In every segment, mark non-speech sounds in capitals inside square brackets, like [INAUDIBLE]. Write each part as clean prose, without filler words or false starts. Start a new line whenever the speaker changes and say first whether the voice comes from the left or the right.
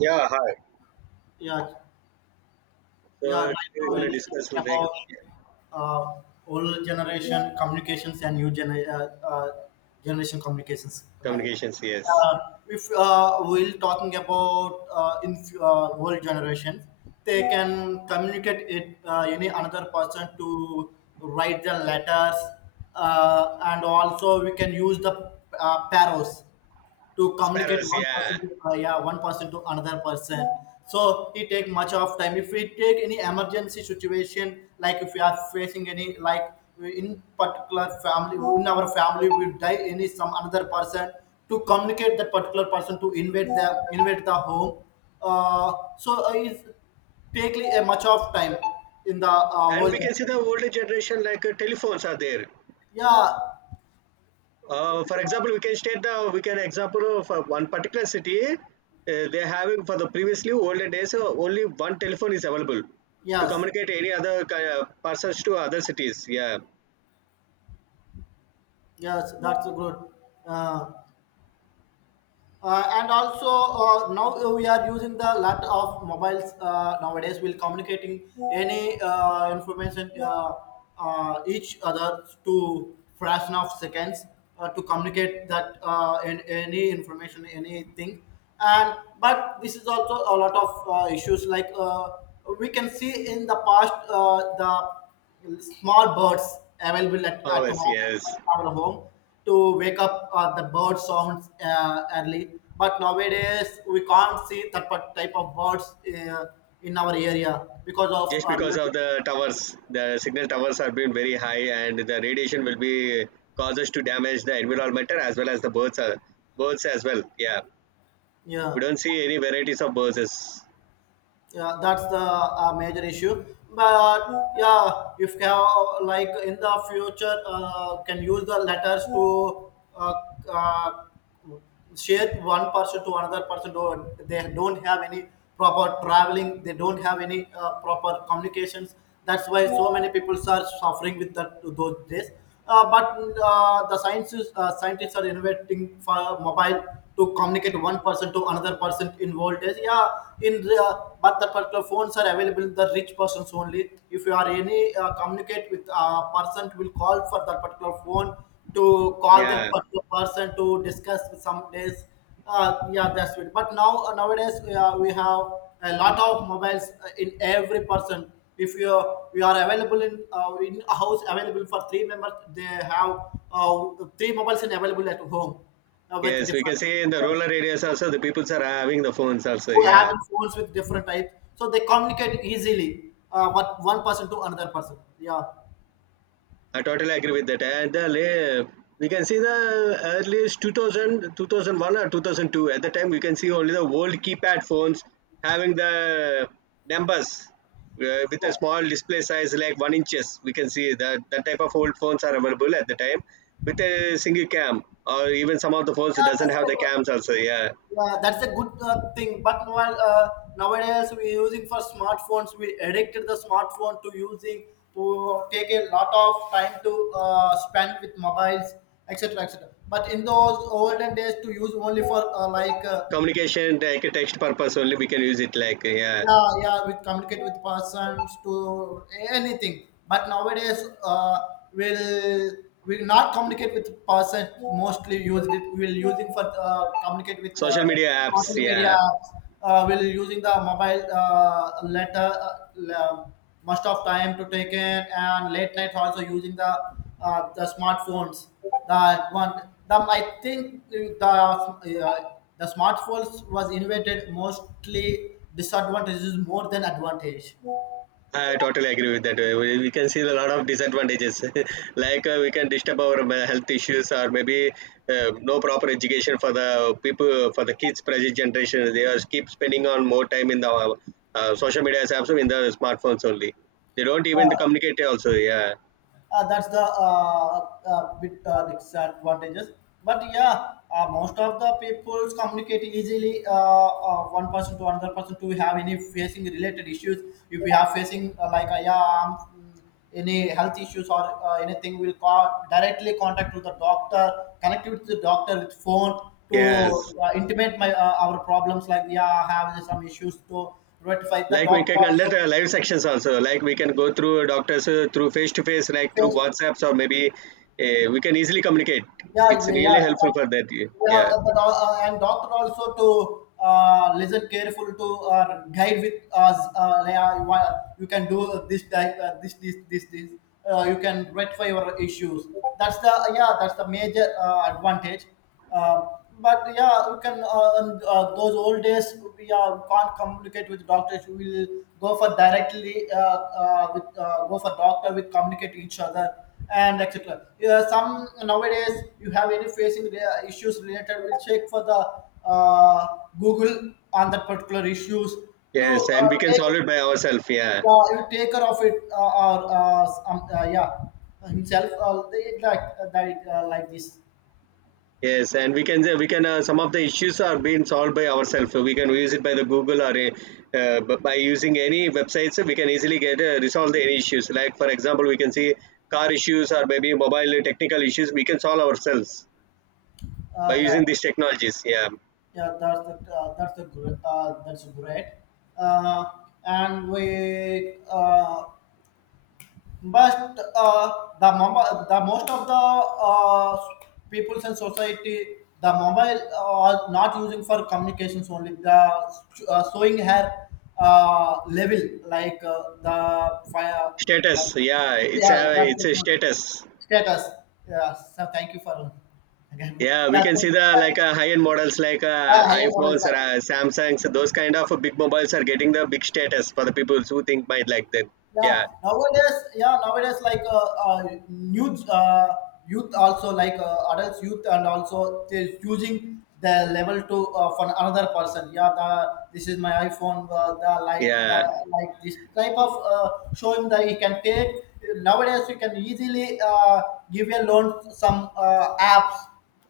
right: Yeah, hi.
left: Yeah, yeah.
right: So
left: Right
right: we're
left: now we'll
right: gonna
left: discuss
right: discuss like
left: about uh, old generation communications and new generation communications. Like,
right: communications, yes.
left: uh, if we're talking about in old generation, they can communicate it any another person to write the letters, and also we can use the paros to communicate
right: Sparrows,
left: one
right: yeah.
left: person to yeah, one person to another person, so it take much of time if we take any emergency situation, like if we are facing any, like, in particular family, in our family will die any some another person to communicate that particular person to invade the home. uh, so it's take a much of time in the whole
right: And we can see
left: journey.
right: the older generation like telephones are there.
left: Yeah,
right: For example, we can state the we can example of one particular city. They're having for the previously older days only one telephone is available to
left: yes,
right: communicate any other persons to other cities. Yeah.
left: yes, that's good. uh, and also now we are using the lot of mobiles nowadays. We'll communicating any information each other to fraction of seconds to communicate that in, any information, anything. And but this is also a lot of issues. Like we can see in the past, the small birds available at home,
right: Powers, yes.
left: our home, to wake up the bird sounds early. But nowadays we can't see that type of birds in our area because of
right: Just
left: our,
right: because of the towers, the signal towers have been very high and the radiation will be causes to damage the environment as well as the birds are birds as well, yeah, we
left: yeah.
right: don't see any varieties of birds.
left: Yeah, that's the major issue. But yeah, if you have, like, in the future, can use the letters to uh, uh, share one person to another person. Don't They don't have any proper traveling? They don't have any proper communications. That's why so many people are suffering with that those days. But the sciences scientists are innovating for mobile to communicate one person to another person involved is, yeah, in the, but the particular phones are available in the rich persons only, if you are any communicate with a person will call for that particular phone to call that
right: Yeah,
left: particular person to discuss with some days. Yeah, that's it. But now, nowadays, we have a lot of mobiles in every person. If you We are available in, a house available for three members, they have three mobiles in available at home with
right: yes, we can
left: different
right: see in the
left: programs.
right: rural areas also the people are having the phones also,
left: So
right: yeah.
left: having phones with different types, so they communicate easily, what one person to another person. Yeah,
right: I totally agree with that. We can see the earliest 2000, 2001 or 2002. At the time, we can see only the old keypad phones having the numbers with a
left: yeah,
right: small display size like 1 inch. We can see that that type of old phones are available at the time with a single cam, or even some of the phones that
left: yeah,
right: doesn't have the cams also. Yeah,
left: that's a good thing. But while, nowadays we're using for smartphones, we addicted the smartphone to using, to take a lot of time to spend with mobiles, etc., etc. But in those olden days, to use only for, like.
right: communication like a text purpose only we can use it like, yeah,
left: Yeah, yeah, we communicate with persons to anything. But nowadays we'll will not communicate with person, mostly used it. We'll using for communicate with
right: social media apps.
left: social media.
right: Yeah,
left: We'll using the mobile letter la- most of time to take in, and late night also using the smartphones. That one, the, I think the smartphones was invented mostly disadvantages more than advantage.
right: I totally agree with that. We can see a lot of disadvantages, [LAUGHS] like we can disturb our health issues, or maybe no proper education for the people, for the kids, present generation. They are keep spending on more time in the social media apps, in the smartphones only. They don't even communicate also. Yeah,
left: That's the bit disadvantages. But yeah, most of the people communicate easily. One person to another person to have any facing related issues. If we have facing, like, yeah, any health issues or anything, we'll call directly, contact with the doctor, connect with the doctor with phone
right: yes.
left: to intimate my our problems. Like, yeah, I have some issues to rectify, the
right: Like we
left: doctor
right: can conduct
left: also
right: live sections also. Like we can go through doctors through face to face, like through
left: face.
right: WhatsApps, or maybe we can easily communicate.
left: Yeah,
right: It's
left: yeah, yeah.
right: really helpful
left: But,
right: for that.
left: yeah,
right: Yeah.
left: and doctor also to listen careful to guide with us. Yeah, you can do this type, this. You can rectify your issues. That's the, yeah, that's the major advantage. Uh, but yeah, those old days we can't communicate with doctors. We will go for directly, with go for doctor with communicate to each other and etc. Yeah, some nowadays you have any facing the issues related, we'll check for the Google on that particular issues to
right: Yes, and we can solve
left: take
right: it by ourselves. Yeah.
left: you take care of it, or, some, yeah, himself, they like, that, like this.
right: Yes, and we can some of the issues are being solved by ourselves. We can use it by the Google or a, by using any websites. We can easily get resolve the any issues. Like for example, we can see car issues or maybe mobile technical issues. We can solve ourselves by
left: Yeah.
right: using these technologies. Yeah.
left: Yeah, that's great. Uh, and we but the mobile, the most of the uh, peoples in society, the mobile are not using for communications only. The showing her level, like the fire, like,
right: Status. Yeah. It's
left: yeah,
right: a
left: that's
right: it's
left: the
right: a
left: good
right: status.
left: status. Yeah, so thank you for [LAUGHS] again.
right: Yeah, we
left: Yeah,
right: can
left: this
right: see
left: is,
right: the like high-end models like
left: higher models.
right: iPhones or Samsungs. Those kind of big mobiles are getting the big status for the people who think might like that.
left: yeah
right: Yeah,
left: nowadays yeah nowadays like, new youth also, like, adults youth, and also they're using the level to, for another person, yeah, the this is my iPhone. uh, the like the
right: yeah,
left: like this type of showing that you can take nowadays. You can easily give a loan to some apps,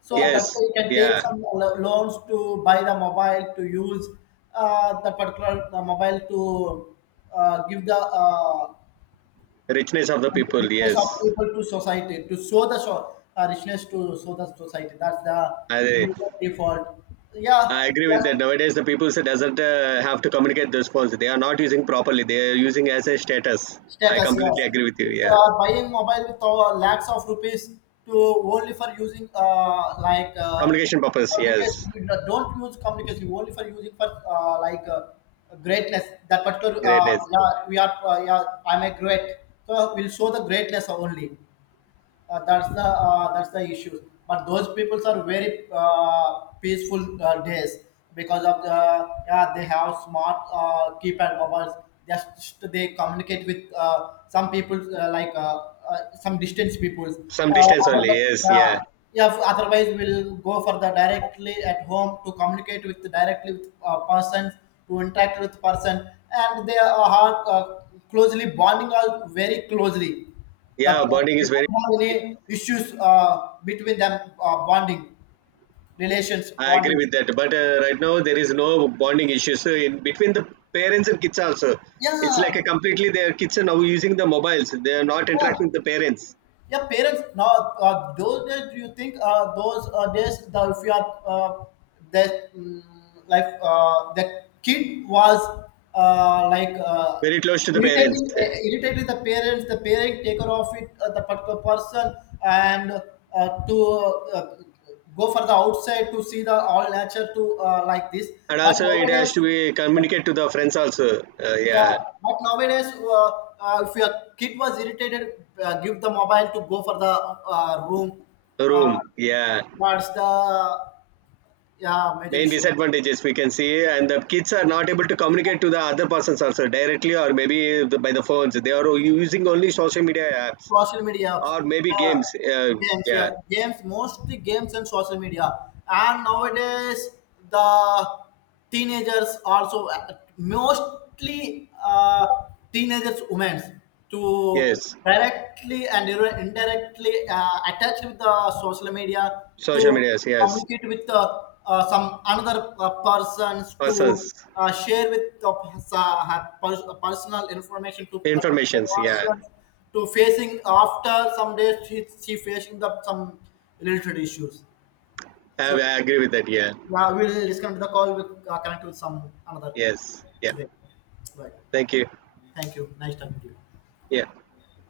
left: so that
right: yes,
left: way you can take
right: yeah.
left: some loans to buy the mobile to use, the mobile to give the
right: Richness of the people.
left: richness of
right: Yes,
left: people to society, to show richness to show the society. That's the
right: I
left: major default. Yeah,
right: I agree with
left: that's
right: that. Nowadays, the people say doesn't have to communicate those phones. They are not using properly. They are using as a status. I
left: status, yes.
right: completely agree with you.
left: If you
right: Yeah,
left: are buying mobile with lakhs of rupees to only for using, like,
right: communication purpose. Yes,
left: communication, you don't use communication only, for using for, like, greatness. That particular,
right: greatness.
left: yeah, we are, yeah, I'm a great. So we'll show the greatness only. That's the, issue. But those peoples are very peaceful days, because of the, yeah, they have smart keypad mobiles. Just they communicate with some people, like, some distance peoples.
right: Some distance only.
left: Otherwise,
right: Yes,
left: uh,
right: yeah,
left: we'll go for the directly at home to communicate with directly with persons to interact with person, and they are closely bonding, all very closely,
right: yeah.
left: the,
right: Bonding
left: they
right: is very.
left: don't have any issues between them, bonding, relations
right: I agree
left: bonding.
right: with that. But right now there is no bonding issues so in between the parents and kids also. It's
left: Yeah,
right: like a completely their kids are now using the mobiles. They are not interacting
left: yeah.
right: with the parents.
left: Yeah, parents. Now, those days, do you think those days, the, if you are, that, like, the kid was, like,
right: Very close to the parents,
left: irritating the parents, the parent take care of it, the particular person, and to uh, go for the outside to see the all nature to, like this.
right: and
left: But
right: also it has to
left: nowadays.
right: be communicate to the friends also.
left: Yeah,
right: Yeah,
left: but nowadays, if your kid was irritated, give the mobile to go for the room. Uh,
right: room. Yeah,
left: that's the, yeah, major
right: main
left: issue.
right: disadvantages we can see, and the kids are not able to communicate to the other persons also directly or maybe the, by the phones. They are using only social media apps
left: Social media apps,
right: or maybe
left: yeah.
right: games.
left: Games,
right: Yeah.
left: yeah. Games, mostly games and social media. And nowadays, the teenagers also, mostly, teenagers, women, to
right: Yes.
left: directly and indirectly attached with the social media
right: Social
left: to
right: medias. Yes.
left: communicate with, some another persons, to
right: Persons,
left: share with the her personal information to the particular
right: informations. Yeah,
left: person, to facing after some days she facing the some related issues.
right: I,
left: So,
right: I agree with that. Yeah,
left: yeah, we'll disconnect the call. We'll connect with some another
right: yes, yeah.
left: day. Right.
right: Thank you.
left: Thank you. Nice talking to you.
right: Yeah.